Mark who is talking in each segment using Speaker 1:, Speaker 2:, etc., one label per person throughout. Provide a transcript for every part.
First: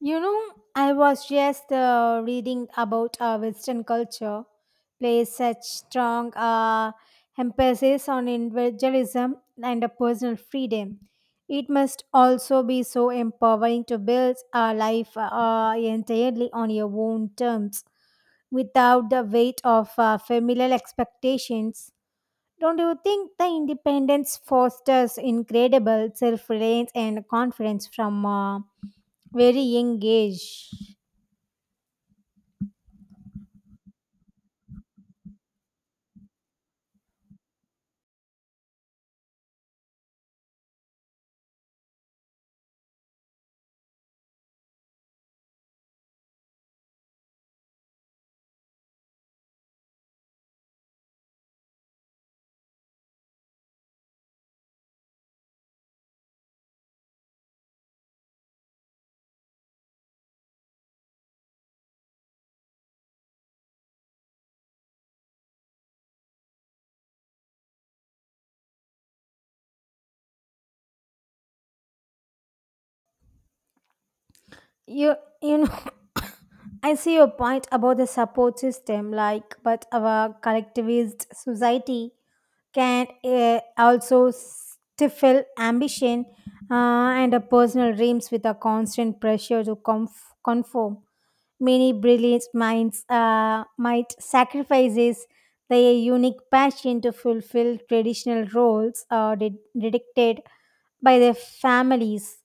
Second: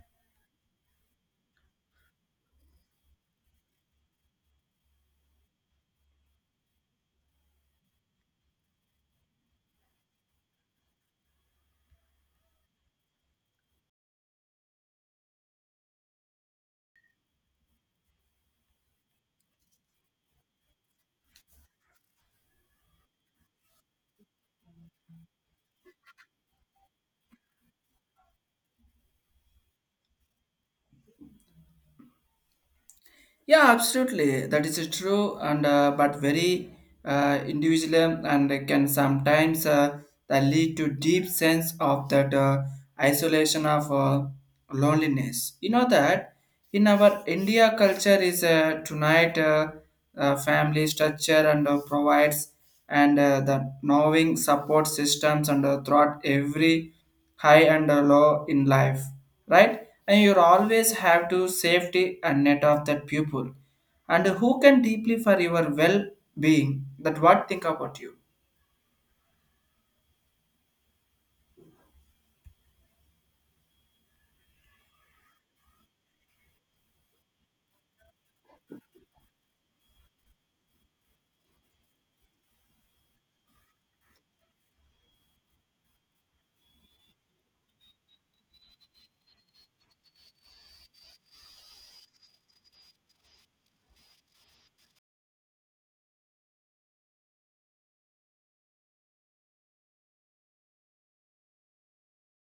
Speaker 1: You know, I was just reading about Western culture plays such strong emphasis on individualism and personal freedom. It must also be so empowering to build a life entirely on your own terms without the weight of familial expectations. Don't you think the independence fosters incredible self reliance and confidence from very young age.
Speaker 2: Yeah, absolutely. That is true, and but very individual and can sometimes that lead to deep sense of that isolation of loneliness. You know that in our India culture is tonight family structure and provides and the knowing support systems and throughout every high and low in life, right? And you always have to safety and net of that pupil. And who can deeply for your well being that what think about you?
Speaker 1: You you know I see your point about the support system, like, but our collectivist society can also stifle ambition and a personal dreams with a constant pressure to conform. Many brilliant minds might sacrifices their unique passion to fulfill traditional roles or did dictated by their families.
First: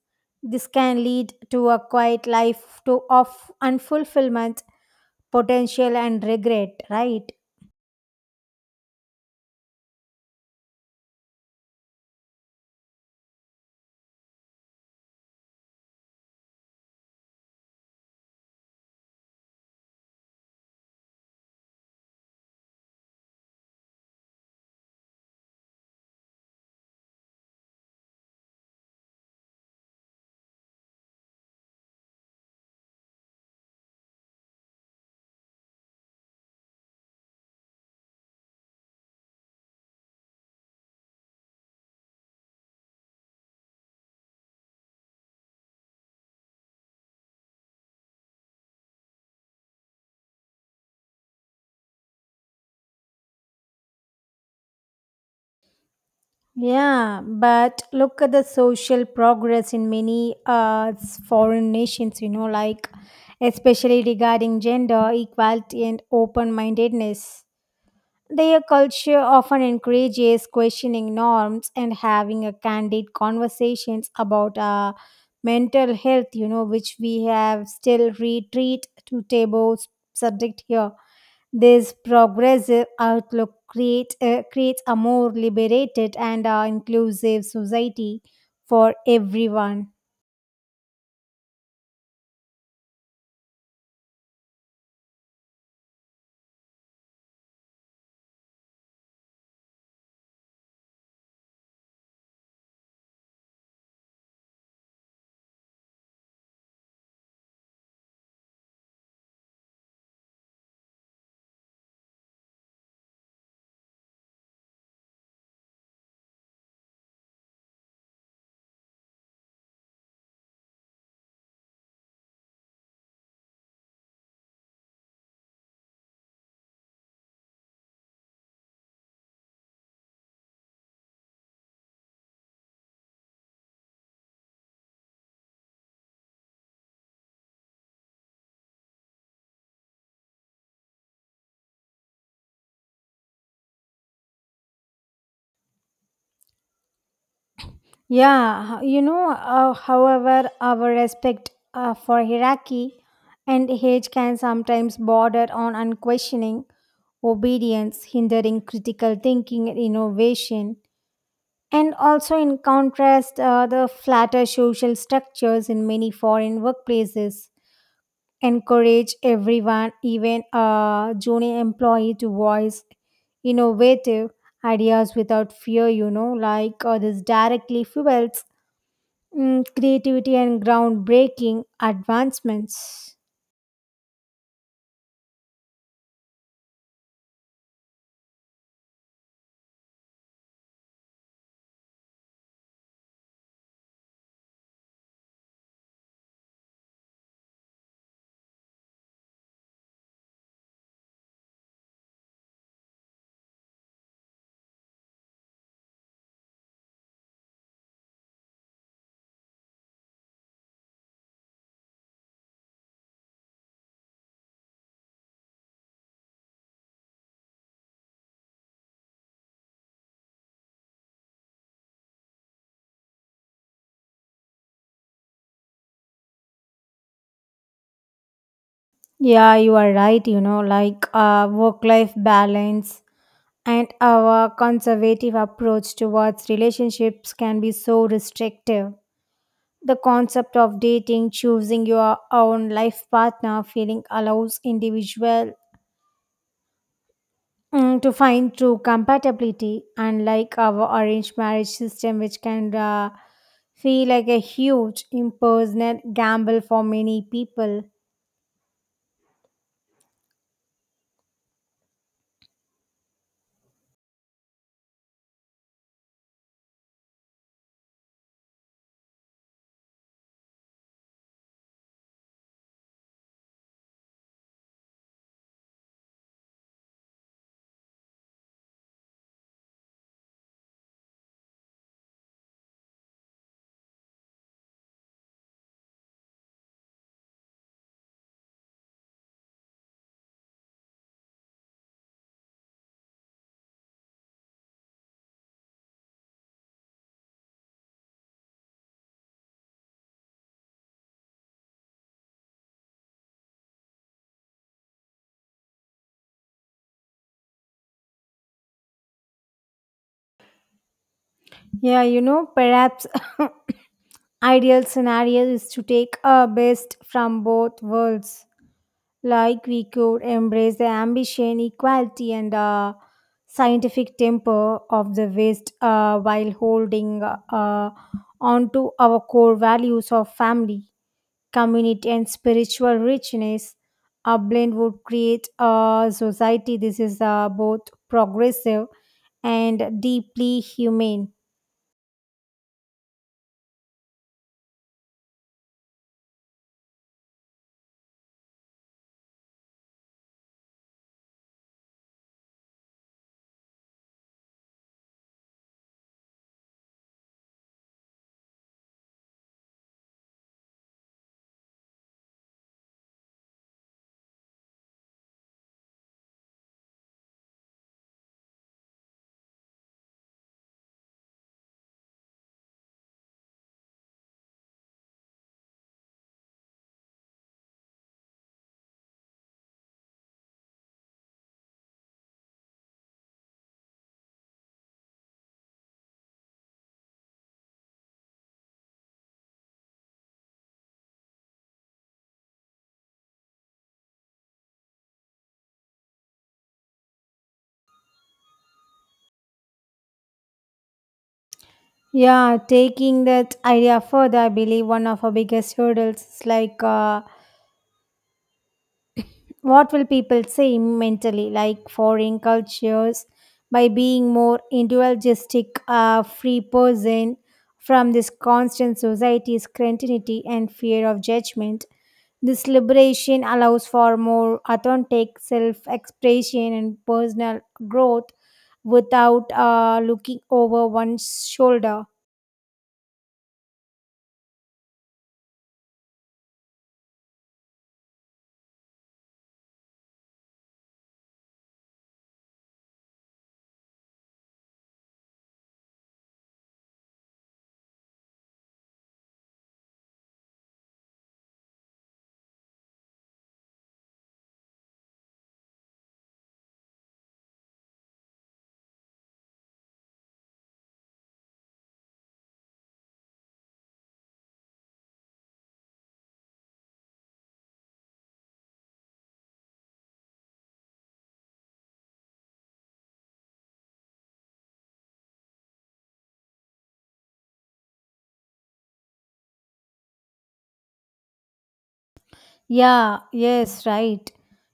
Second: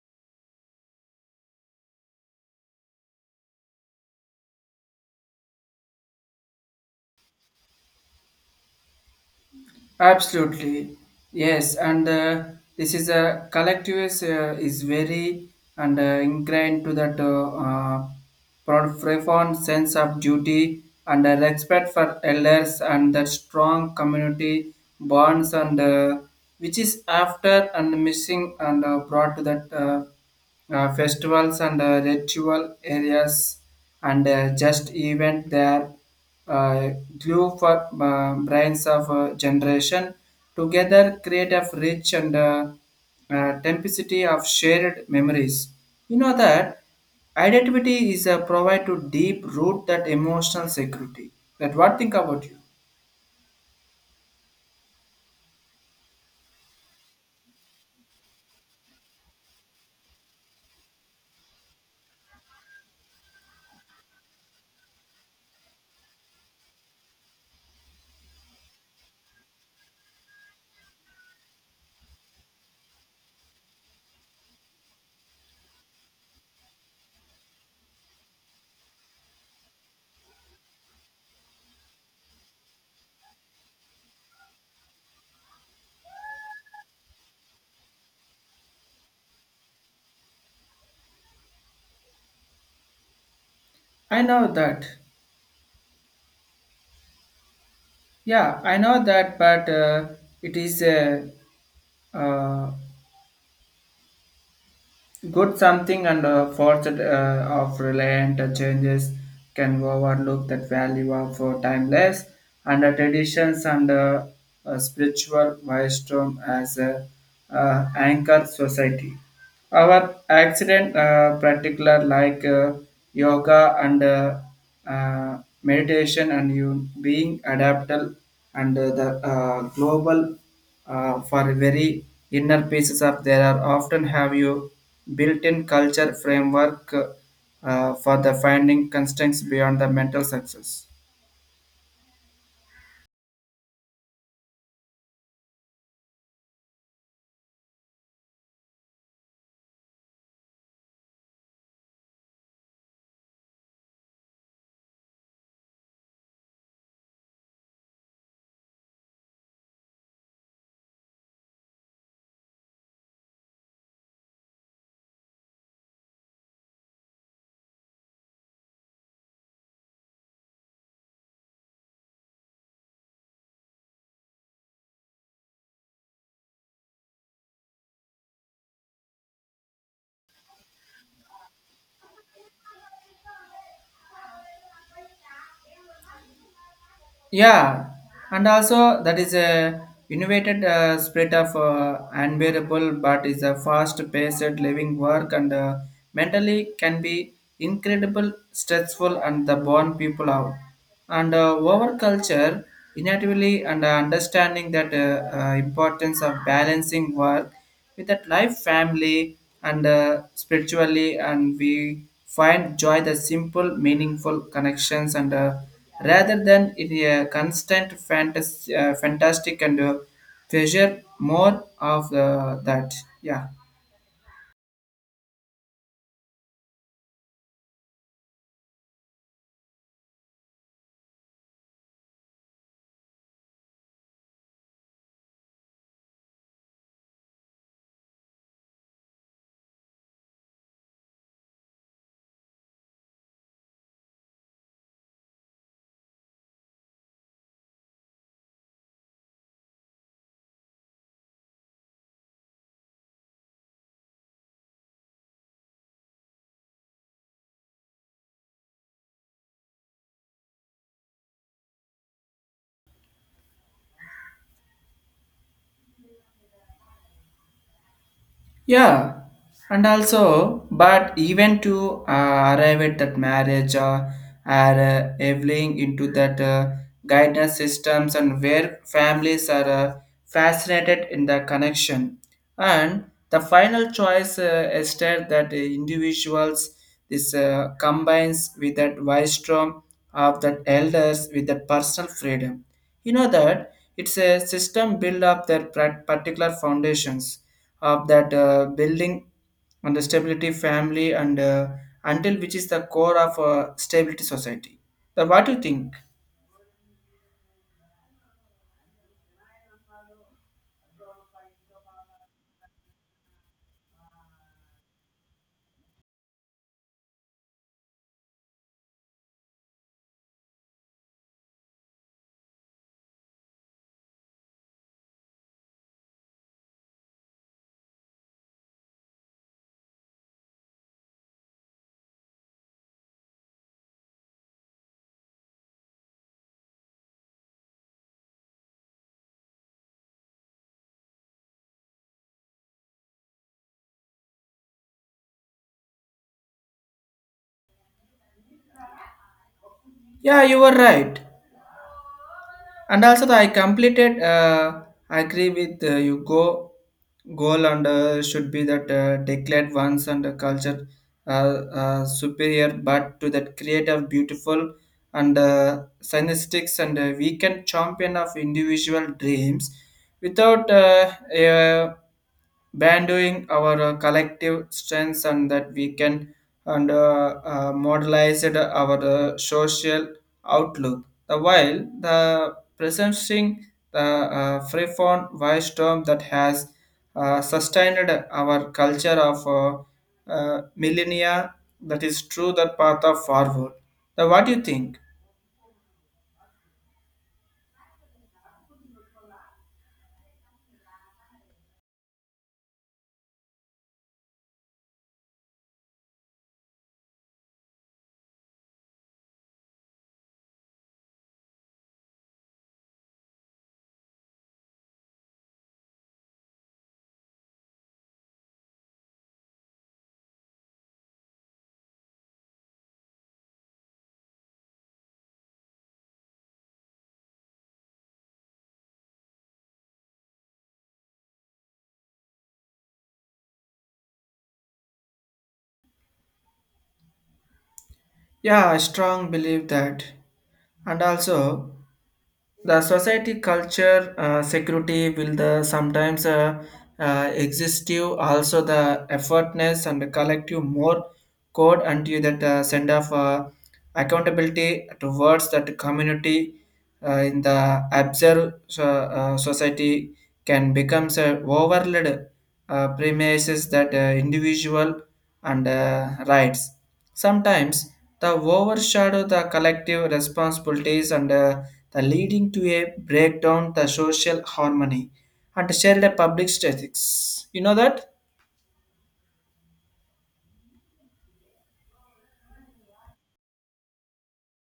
Speaker 1: This can lead to a quiet life to of unfulfillment, potential, and regret. Right?
Speaker 2: Absolutely, yes, and this is a collective is very and ingrained to that uh, profound sense of duty and respect for elders and that strong community bonds and which is after and missing and brought to that. Festivals and ritual areas and just event there uh, glue for brains of generation together create a rich and tempacity of shared memories. You know that identity is a provide to deep root that emotional security that what think about you?
Speaker 1: Yeah, but look at the social progress in many foreign nations, you know, like especially regarding gender equality and open mindedness. Their culture often encourages questioning norms and having a candid conversations about mental health, you know, which we have still retreat to table subject here. This progressive outlook creates a more liberated and inclusive society for everyone.
Speaker 2: I know that. Yeah, I know that, but it is a uh, good something and forced of reliant changes can overlook that value of timeless and traditions and spiritual wisdom as a anchor society. Our accident particular like yoga and meditation and you being adaptable and the global for very inner pieces of there are often have you built-in culture framework for the finding constraints beyond the mental success.
Speaker 1: Yeah, you know, however, our respect for hierarchy and age can sometimes border on unquestioning obedience, hindering critical thinking and innovation. And also, in contrast, the flatter social structures in many foreign workplaces encourage everyone, even a junior employee, to voice innovative ideas without fear, you know, like this directly fuels creativity and groundbreaking advancements.
Speaker 2: Yeah, and also that is a innovated spirit of unbearable, but is a fast-paced living work and mentally can be incredible stressful and the born people out and our culture inevitably and understanding that importance of balancing work with that life family and spiritually and we find joy the simple meaningful connections and rather than in a constant fantastic and treasure more of that. Yeah.
Speaker 1: Yeah, you are right. You know, like work life balance and our conservative approach towards relationships can be so restrictive. The concept of dating, choosing your own life partner, feeling allows individual to find true compatibility, unlike our arranged marriage system, which can feel like a huge impersonal gamble for many people.
Speaker 2: Yeah, and also, but even to arrive at that marriage are evolving into that guidance systems and where families are fascinated in the connection. And the final choice is that that individuals this combines with that wisdom of that elders with that personal freedom. You know that it's a system built up their particular foundations of that building on the stability family and until which is the core of a stability society, the what do you think?
Speaker 1: Yeah, you know, perhaps ideal scenario is to take our best from both worlds. Like we could embrace the ambition, equality, and scientific temper of the West while holding on to our core values of family community, and spiritual richness. A blend would create a society. This is both progressive and deeply humane.
Speaker 2: Yeah, you were right, and also the, I completed I agree with you. Go goal and should be that declared once and the culture uh, superior but to that creative beautiful and synergistics and we can champion of individual dreams without uh, banding our collective strengths and that we can and modelize it our social outlook. The while the presenting the freeform voice term that has sustained our culture of millennia that is true that path of forward. Now, what do you think?
Speaker 1: Yeah, taking that idea further, I believe one of our biggest hurdles is like what will people say mentally, like foreign cultures, by being more individualistic, a free person from this constant society's continuity and fear of judgment? This liberation allows for more authentic self expression and personal growth without looking over one's shoulder.
Speaker 2: Yeah, I strong believe that, and also the society culture security will the sometimes existive also the effortness and the collective more code until that send off accountability towards that community in the observe so society can becomes a overlaid premises that individual and rights sometimes the overshadow the collective responsibilities and the leading to a breakdown the social harmony and shared public statistics. You know that?
Speaker 1: Yeah, yes, right.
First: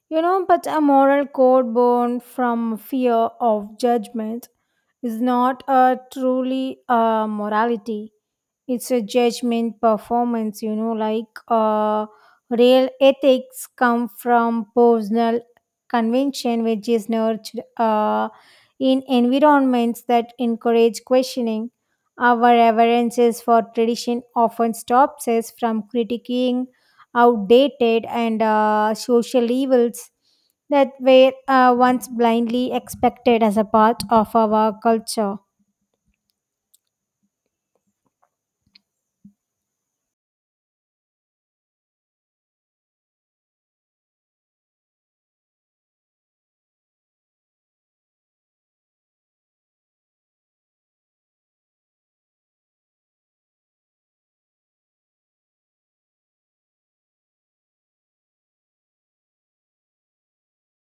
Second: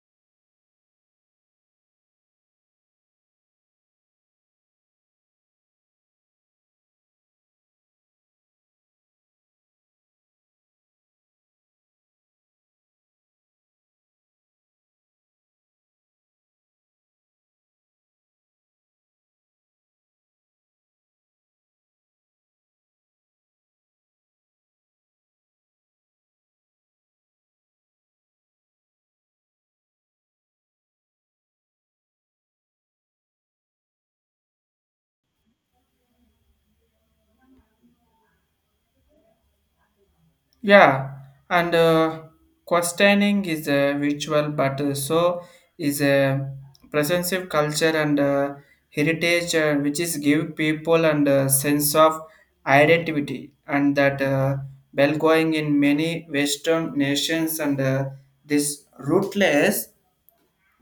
Speaker 1: You know, but a moral code born from fear of judgment is not a truly a morality. It's a judgment performance, you know, like real ethics come from personal convention, which is nurtured in environments that encourage questioning. Our reverences for tradition often stops us from critiquing outdated and social evils that were once blindly expected as a part of our culture.
Speaker 2: Yeah, and questioning is a ritual, but so is a presensive culture and heritage, which is give people and sense of identity, and that well going in many Western nations and this rootless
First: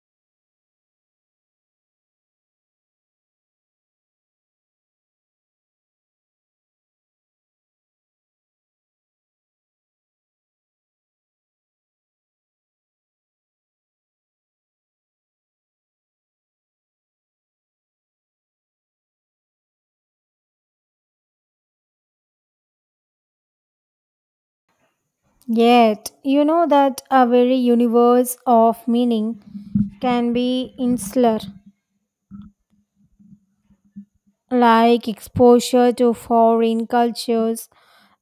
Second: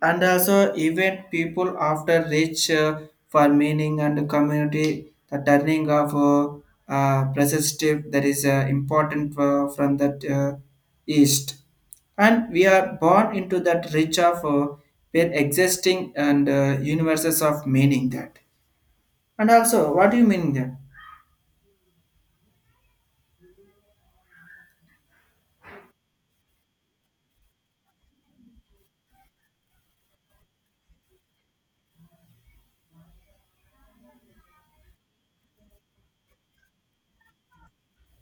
Speaker 2: and also even people after reach for meaning and community the turning of perspective that is important from that east and we are born into that reach of where existing and universes of meaning that and also what do you mean that?
Speaker 1: Yet, you know that a very universe of meaning can be insular, like exposure to foreign cultures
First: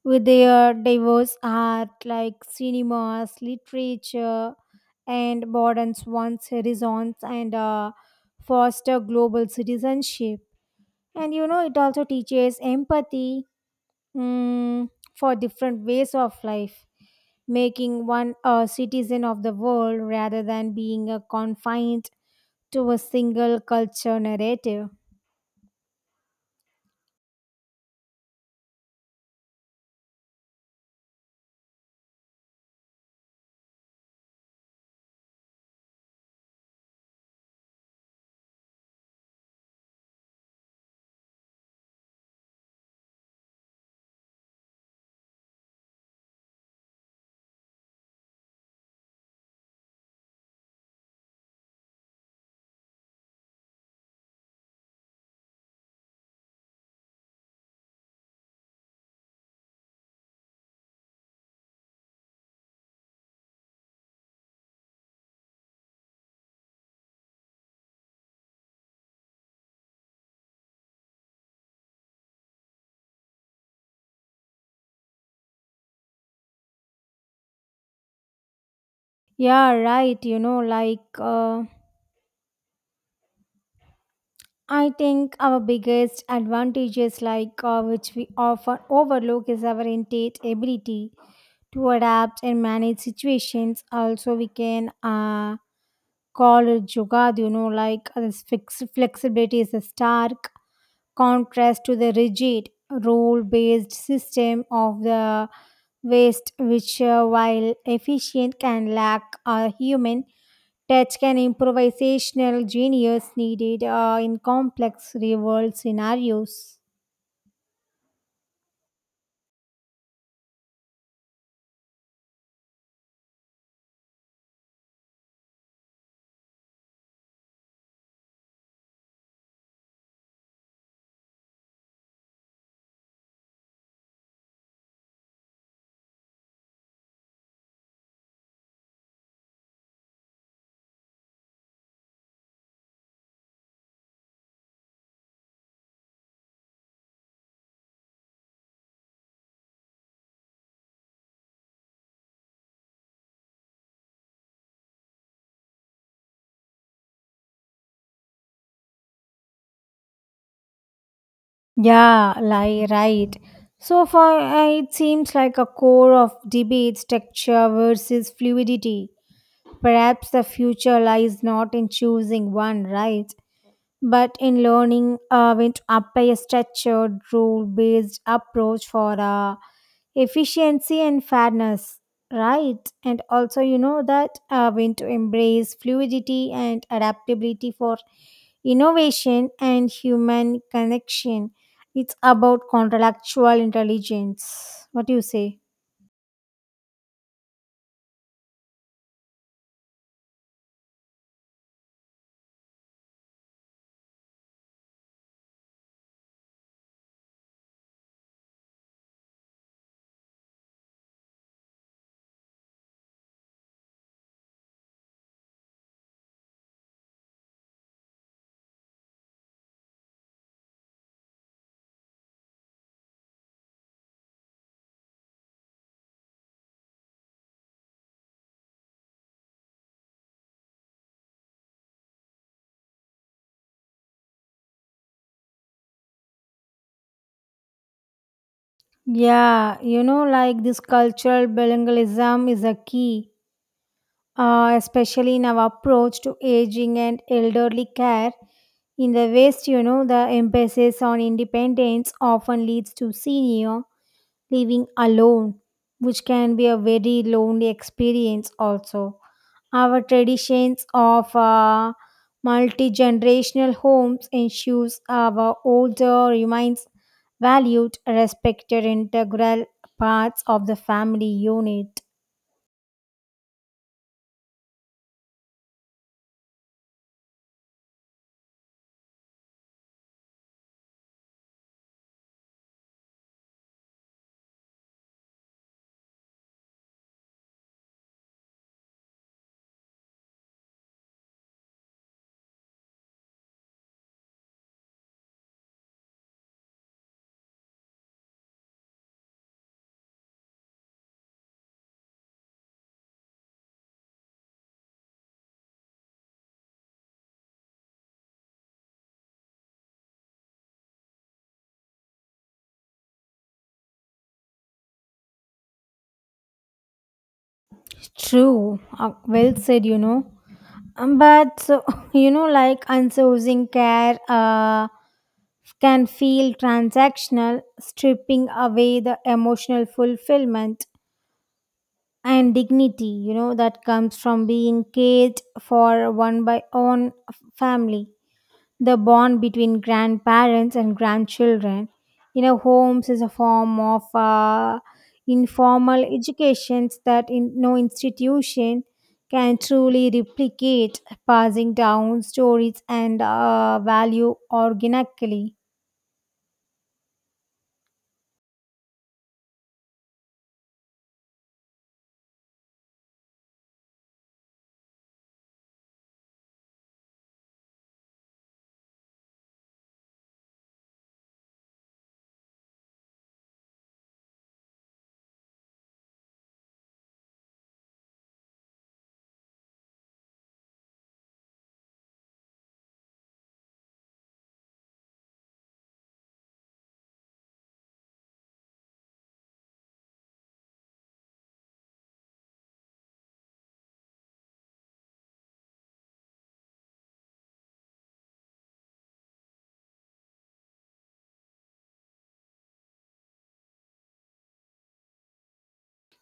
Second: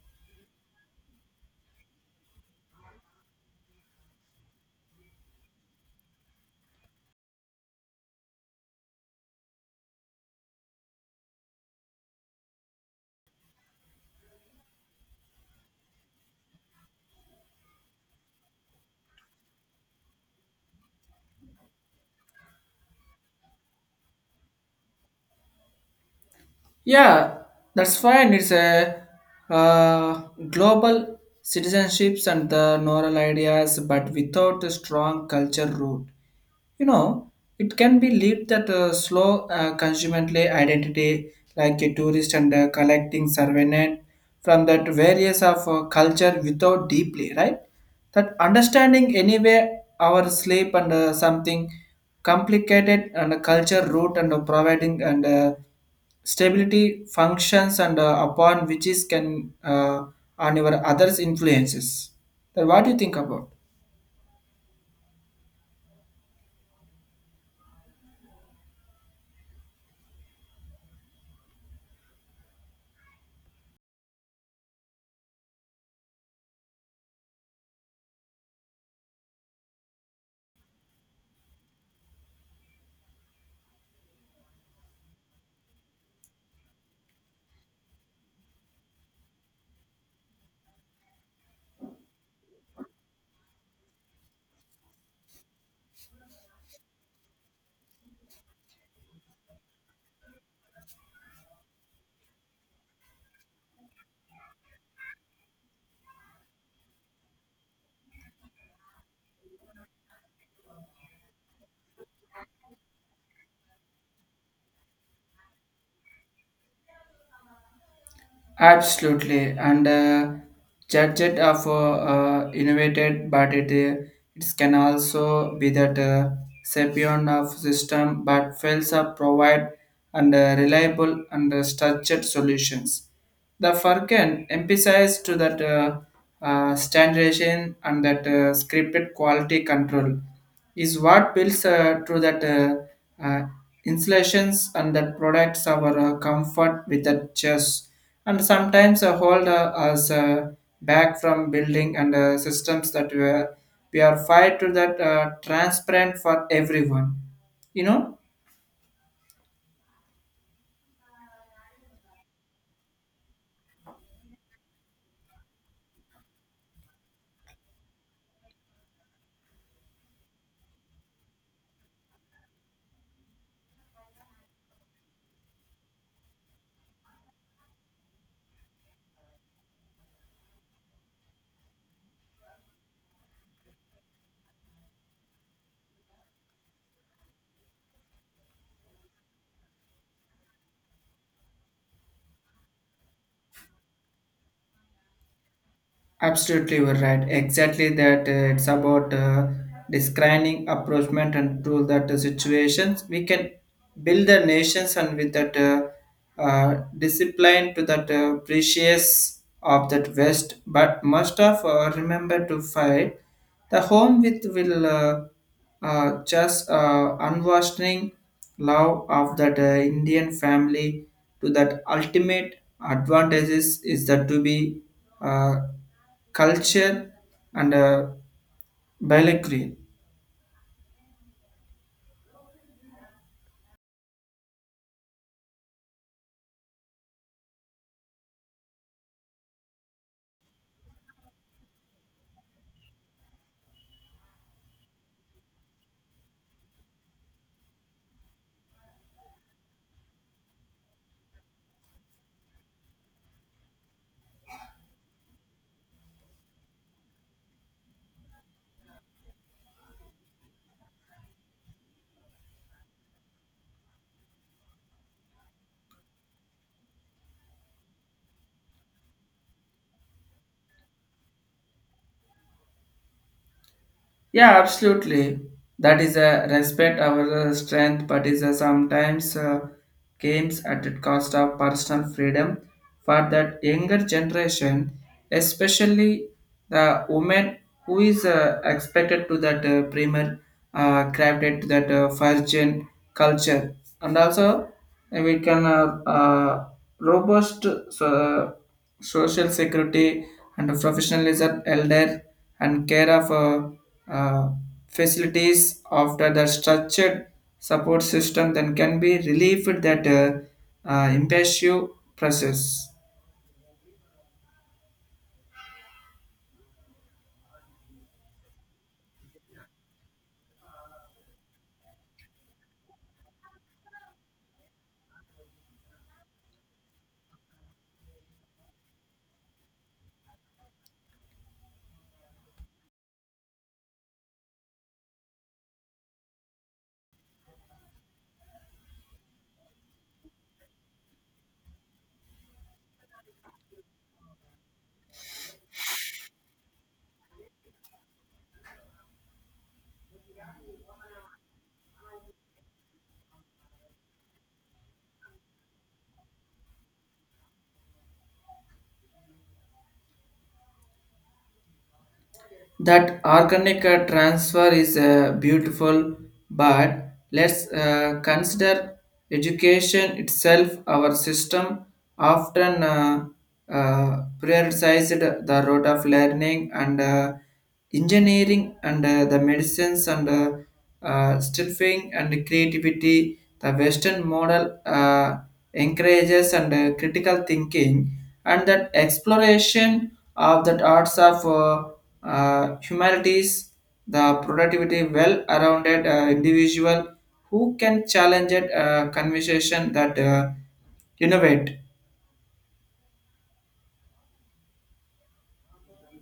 Speaker 1: with their diverse art, like cinemas, literature, and broadens one's horizons and foster global citizenship. And you know it also teaches empathy, mm, for different ways of life, making one a citizen of the world rather than being a confined to a single culture narrative.
Speaker 2: Yeah, that's fine. It's a uh, global citizenships and the moral ideas but without a strong culture root, you know, it can be lead that slow consummately identity like a tourist and collecting surveillance from that various of culture without deeply right that understanding anyway our sleep and something complicated and culture root and providing and stability functions and upon which is can on your others influences then what do you think about?
Speaker 1: Yeah, right. You know, like I think our biggest advantages, like which we often overlook, is our innate ability to adapt and manage situations. Also, we can call it yoga, you know, like this flexibility is a stark contrast to the rigid rule based system of the West, which, while efficient, can lack a human touch, can improvisational genius needed in complex real world scenarios.
Speaker 2: Absolutely, and judged of innovated, but it can also be that sapient of system, but fails to provide and reliable and structured solutions. The Furkan emphasized to that standardization and that scripted quality control is what builds to that uh, installations and that products our comfort with that chess and sometimes hold us back from building and systems that we are fired to that transparent for everyone, you know.
Speaker 1: Yeah, like right. So far, it seems like a core of debates texture versus fluidity. Perhaps the future lies not in choosing one, right? But in learning, we apply a structured, rule based approach for efficiency and fairness, right? And also, you know that we to embrace fluidity and adaptability for innovation and human connection. It's about contractual intelligence. What do you say?
Speaker 2: Absolutely, you're right. Exactly that. It's about describing approachment and to that situations we can build the nations and with that discipline to that precious of that West. But must of remember to fight. The home with will just unwashing love of that Indian family to that ultimate advantages is that to be. Uh, Culture and biology.
Speaker 1: Yeah, you know, like this cultural bilingualism is a key, especially in our approach to aging and elderly care. In the West, you know, the emphasis on independence often leads to senior living alone, which can be a very lonely experience also. Our traditions of multi-generational homes ensures our older remains valued, respected integral parts of the family unit.
Speaker 2: Yeah, absolutely. That is a respect our strength, but is sometimes games at the cost of personal freedom for that younger generation, especially the woman who is expected to that primer crafted to that first gen culture, and also we can robust. So, uh, social security and professionalism elder and care of facilities after the structured support system then can be relieved that impulsive process.
Speaker 1: True, well said, you know. But so you know, like unsourcing care can feel transactional stripping away the emotional fulfillment and dignity, you know, that comes from being cared for one by own family. The bond between grandparents and grandchildren in a homes is a form of informal education that in no institution can truly replicate, passing down stories and value organically.
Speaker 2: That organic transfer is beautiful but let's consider education itself. Our system often prioritized the road of learning and engineering and the medicines and stiffing and creativity. The Western model encourages and critical thinking and that exploration of the arts of humanities, the productivity well-rounded individual who can challenge it, conversation that innovate.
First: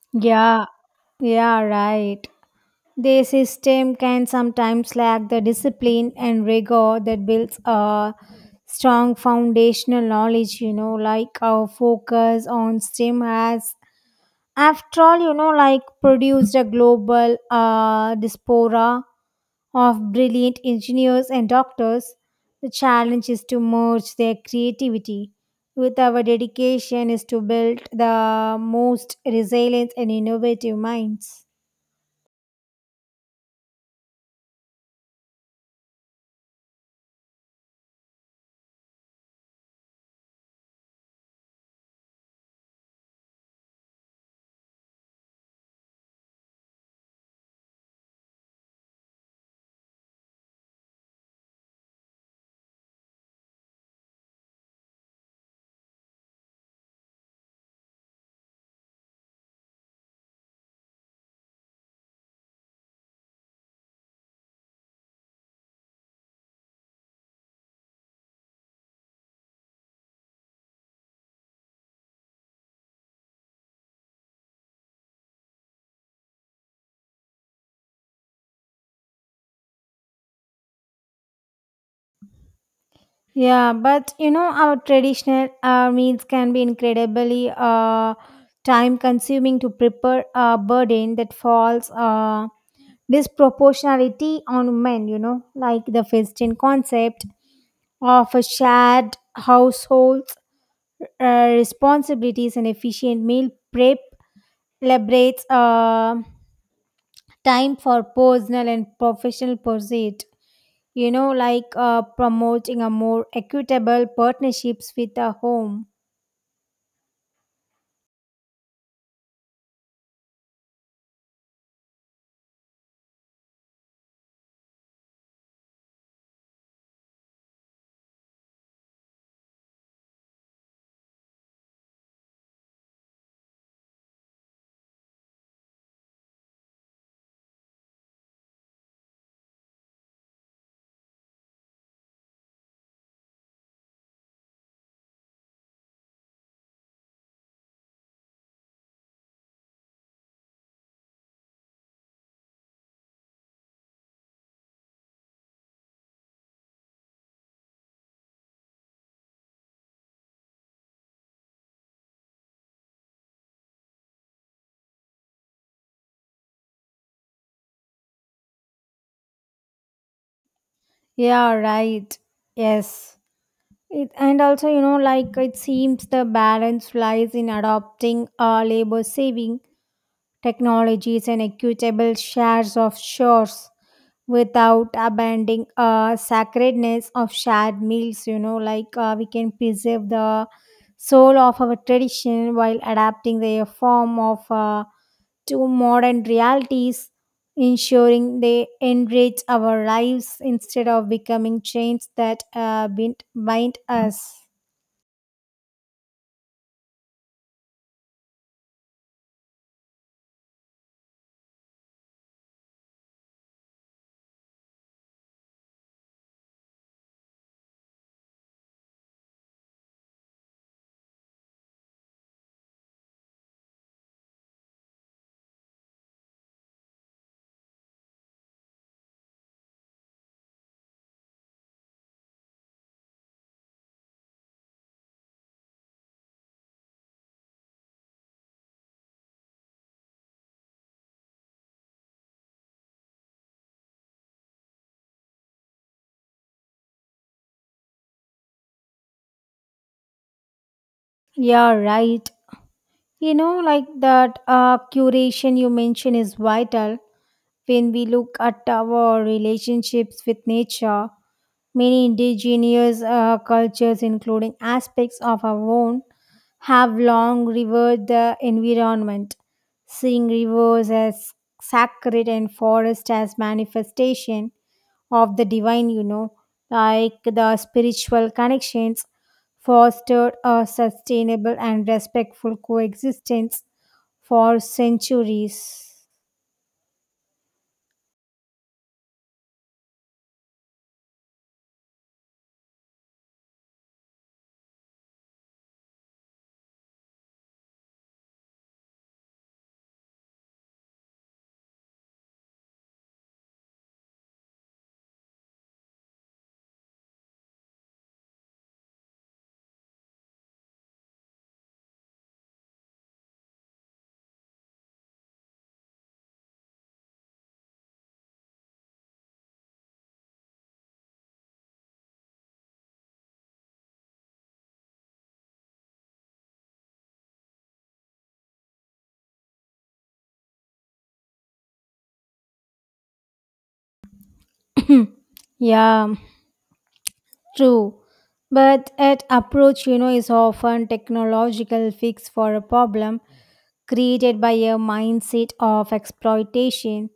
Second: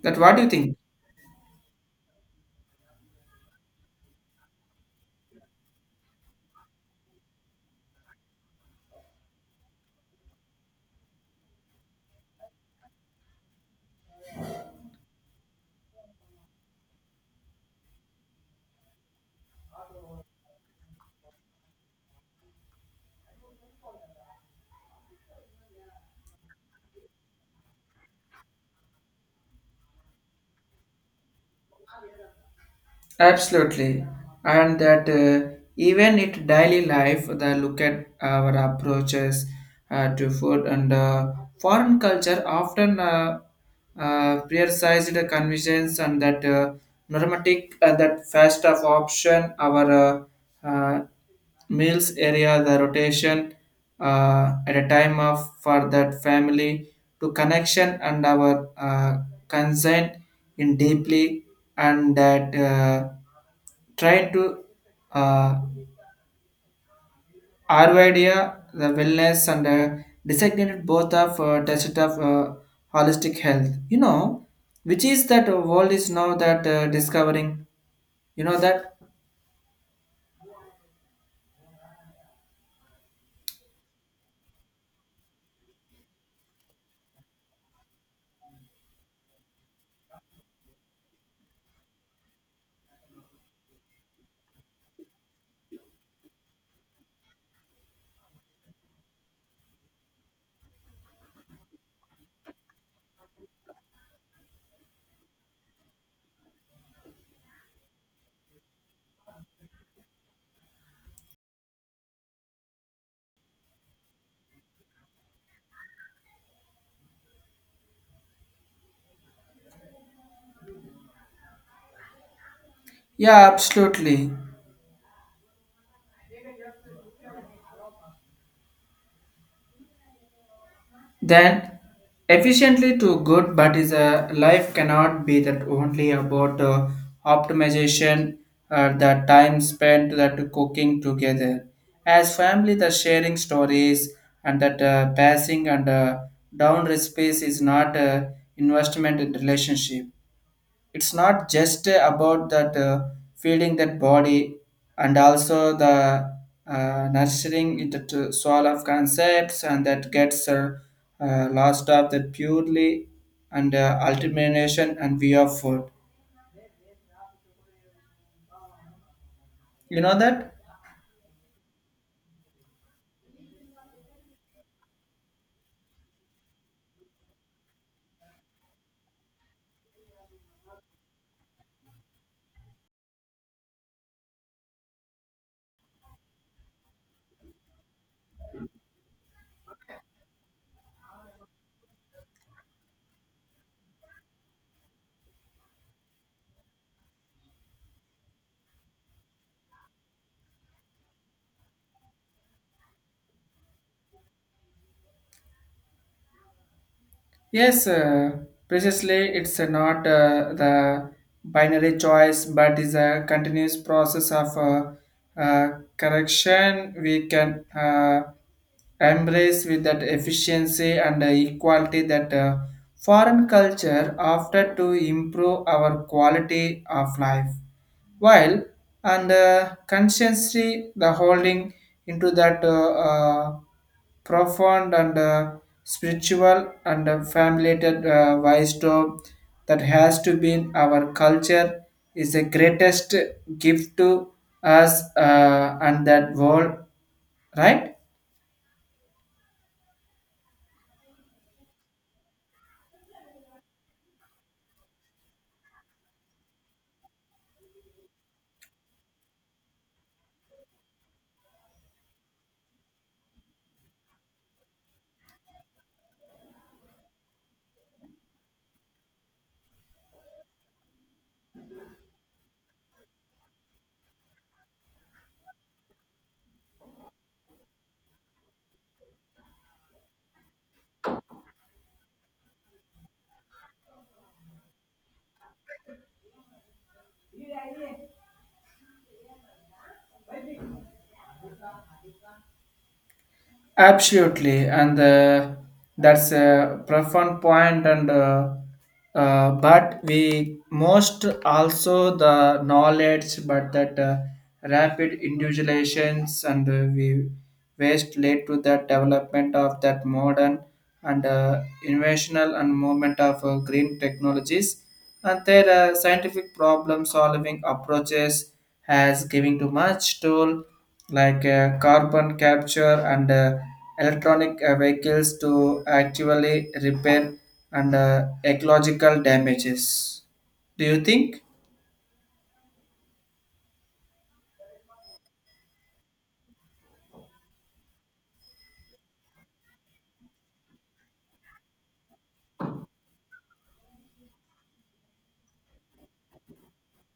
Speaker 2: That what do you
Speaker 1: Yeah,
Speaker 2: think?
Speaker 1: yeah, right. Their system can sometimes lack the discipline and rigor that builds a strong foundational knowledge, you know, like our focus on STEM has, after all, you know, like produced a global diaspora of brilliant engineers and doctors. The challenge is to merge their creativity with our dedication is to build the most resilient and innovative minds.
Speaker 2: Absolutely, and that even in daily life, the look at our approaches to food and foreign culture often. Prioritized convenience and that normatic that fast of option our uh, uh, meals area the rotation at a time of for that family to connection and our consent in deeply and that try to uh, Ayurveda, the wellness, and designated both of test of holistic health. You know, which is that world is now that discovering. You know that?
Speaker 1: Yeah, but you know, our traditional meals can be incredibly time consuming to prepare a burden that falls disproportionality on men, you know, like the Western concept of a shared household responsibilities and efficient meal prep liberates time for personal and professional pursuit. You know, like promoting a more equitable partnerships with a home.
Speaker 2: Yeah, absolutely. Then efficiently to good, but is a life cannot be that only about optimization the time spent that cooking together. As family, the sharing stories and that passing and down recipes is not investment in relationship. It's not just about that feeding that body and also the nurturing it to soul of concepts and that gets lost of that purely and ultimation and view of food, you know that?
Speaker 1: Yeah, right. Yes. It, and also, you know, like it seems the balance lies in adopting a labor saving technologies and equitable shares of chores without abandoning sacredness of shared meals, you know, like we can preserve the soul of our tradition while adapting their form of to modern realities, ensuring they enrich our lives instead of becoming chains that bind us.
Speaker 2: Yes, precisely. It's not the binary choice, but is a continuous process of correction. We can embrace with that efficiency and equality that foreign culture after to improve our quality of life. While and consciously the holding into that profound and spiritual and family-related wisdom that has to be in our culture is the greatest gift to us and that world, right?
Speaker 1: Yeah, right. You know, like that curation you mentioned is vital. When we look at our relationships with nature, many indigenous cultures, including aspects of our own, have long revered the environment, seeing rivers as sacred and forest as manifestation of the divine, you know, like the spiritual connections fostered a sustainable and respectful coexistence for centuries.
Speaker 2: Absolutely, and that's a profound point. And but we most also the knowledge, but that rapid individualizations and we waste led to the development of that modern and innovational and movement of green technologies and their scientific problem solving approaches has given too much toll like carbon capture and electronic vehicles to actually repair and ecological damages, do you think?
Speaker 1: Yeah. True, but that approach, you know, is often technological fix for a problem created by a mindset of exploitation.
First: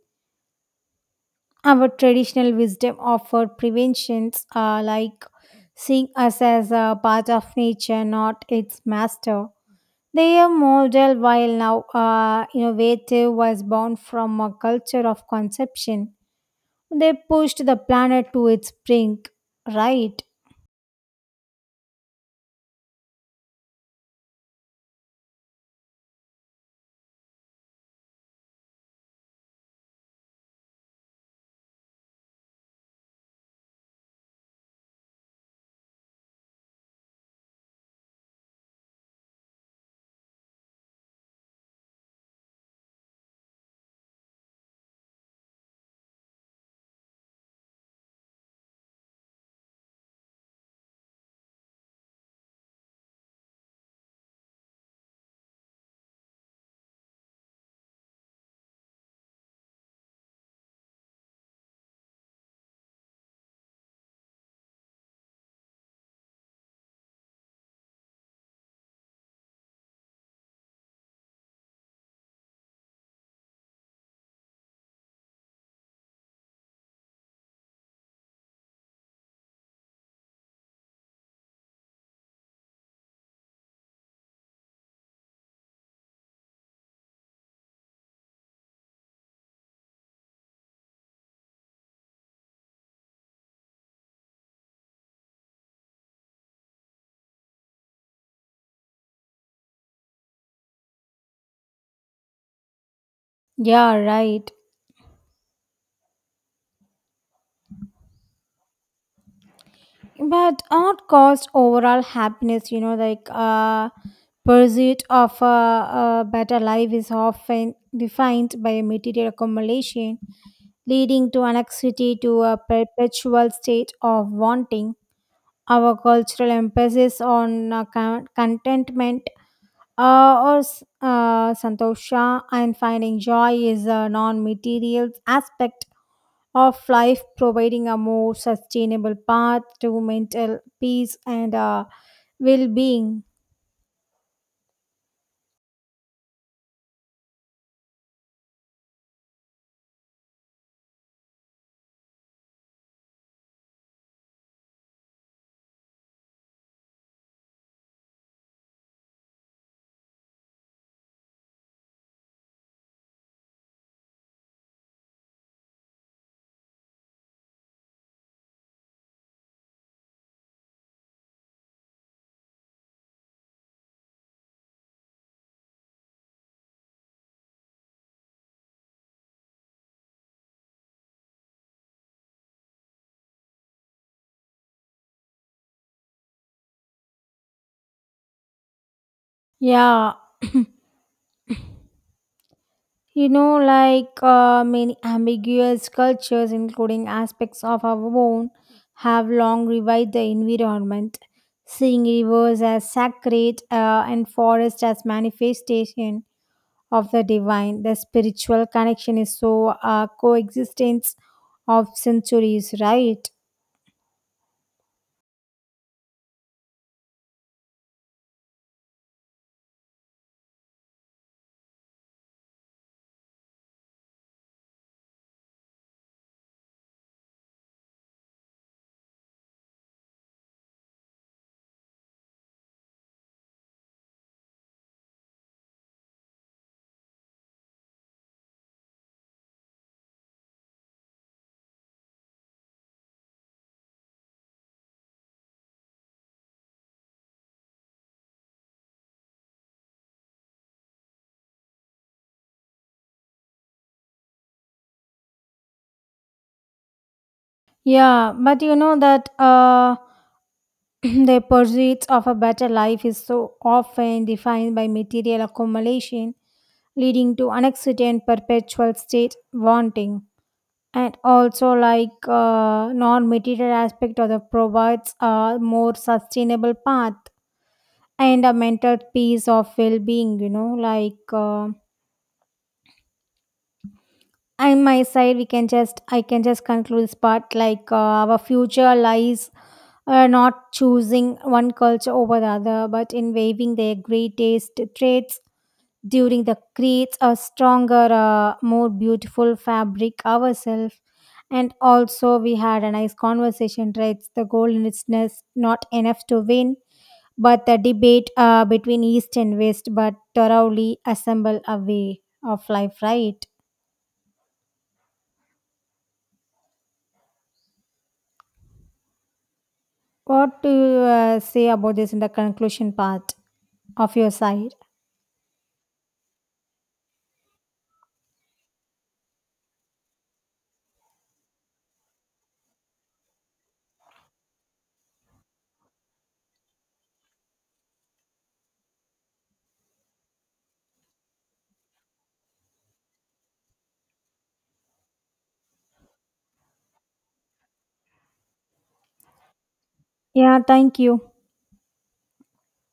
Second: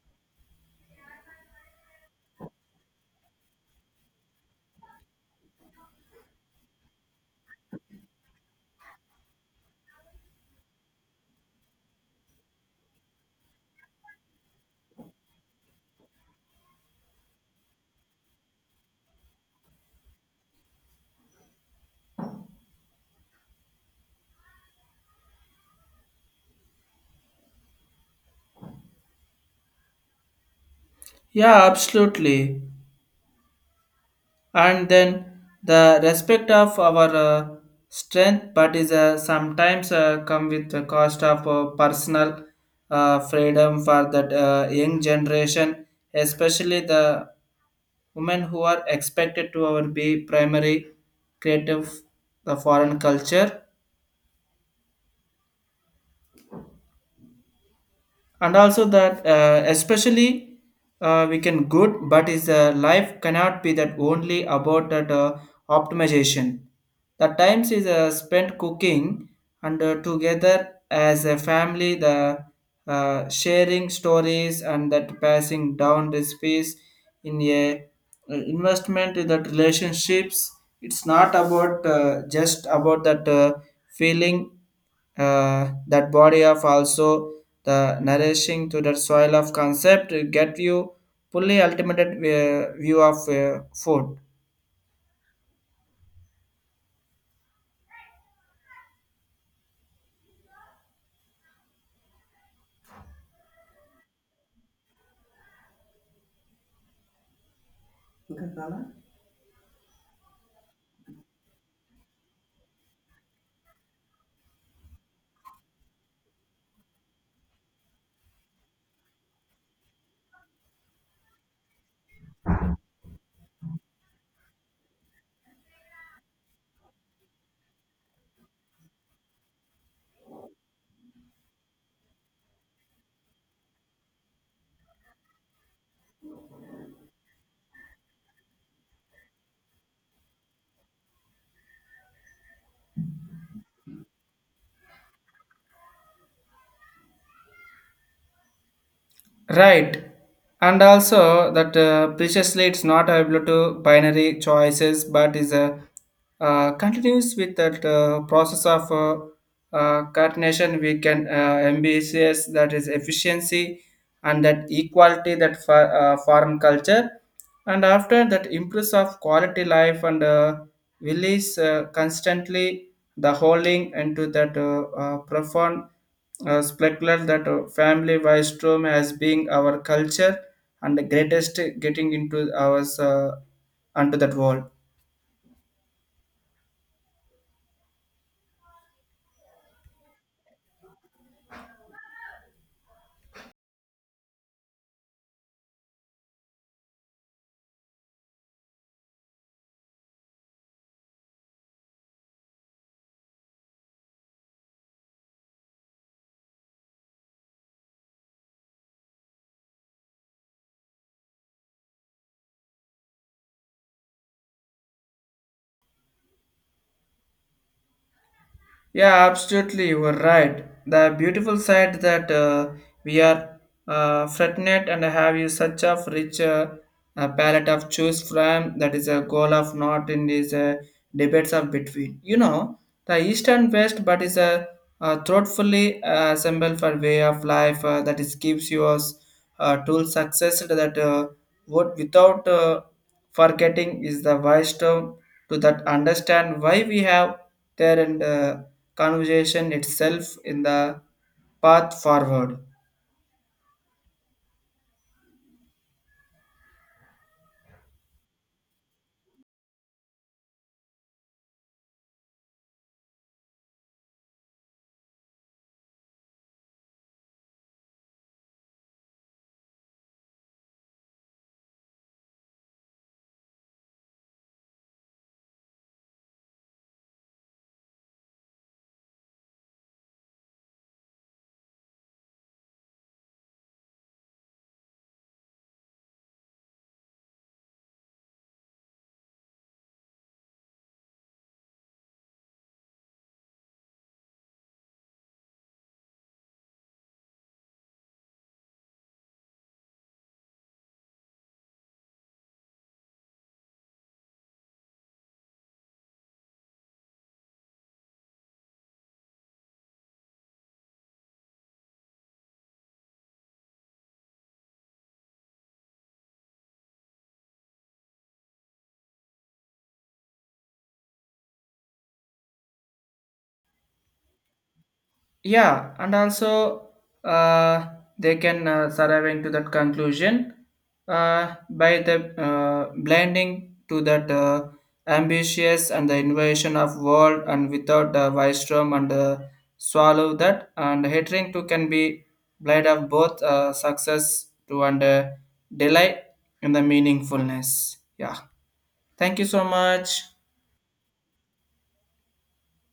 Speaker 1: Our traditional wisdom offer preventions, like seeing us as a part of nature, not its master. Their model, while now innovative, was born from a culture of conception. They pushed the planet to its brink, right?
Speaker 2: Yeah, absolutely. And then the respect of our strength, but is sometimes come with the cost of personal freedom for that young generation, especially the women who are expected to our be primary creative the foreign culture, and also that especially we can good but is life cannot be that only about that optimization the times is spent cooking and together as a family the sharing stories and that passing down recipes in a investment in that relationships. It's not about just about that feeling that body of also the nourishing to the soil of concept to get you fully ultimate view of food.
Speaker 1: Yeah, right. But art costs overall happiness, you know, like pursuit of a better life is often defined by a material accumulation, leading to anxiety to a perpetual state of wanting. Our cultural emphasis on contentment, santosha, and finding joy is a non-material aspect of life, providing a more sustainable path to mental peace and well-being.
Speaker 2: Right, and also that preciously it's not able to binary choices but is a continues with that process of coordination. We can MBCS that is efficiency and that equality that for foreign culture and after that improves of quality life and release constantly the holding into that profound specular that family wise term as being our culture and the greatest getting into ours onto that world.
Speaker 1: Yeah. You know, like many ambiguous cultures, including aspects of our own, have long revived the environment, seeing rivers as sacred and forests as manifestation of the divine. The spiritual connection is so coexistence of centuries, right?
Speaker 2: Yeah, absolutely, you were right. The beautiful side that we are fortunate and have you such a rich palette of choose from that is a goal of not in these debates of between. You know, the east and west, but is a thoughtfully assembled for way of life that is gives you us tool success that would without forgetting is the wise to that understand why we have there and conversation itself in the path forward.
Speaker 1: Yeah, but you know that the pursuits of a better life is so often defined by material accumulation, leading to an accident perpetual state wanting. And also, like non-material aspect of the provides a more sustainable path and a mental peace of well-being. You know, like. And my side we can just I can just conclude this part, like our future lies not choosing one culture over the other, but in waiving their greatest traits during the creates a stronger more beautiful fabric ourselves. And also we had a nice conversation, right? It's the goal in itself not enough to win but the debate between east and west, but thoroughly assemble a way of life, right? What do you say about this in the conclusion part of your side?
Speaker 2: Yeah, and also uh, they can survive into that conclusion by the blending to that ambitious and the invasion of world and without the Wistrom and swallow that and hatering to can be blade of both success to and delight in the meaningfulness. Yeah, thank you so much.
Speaker 1: Yeah, thank you.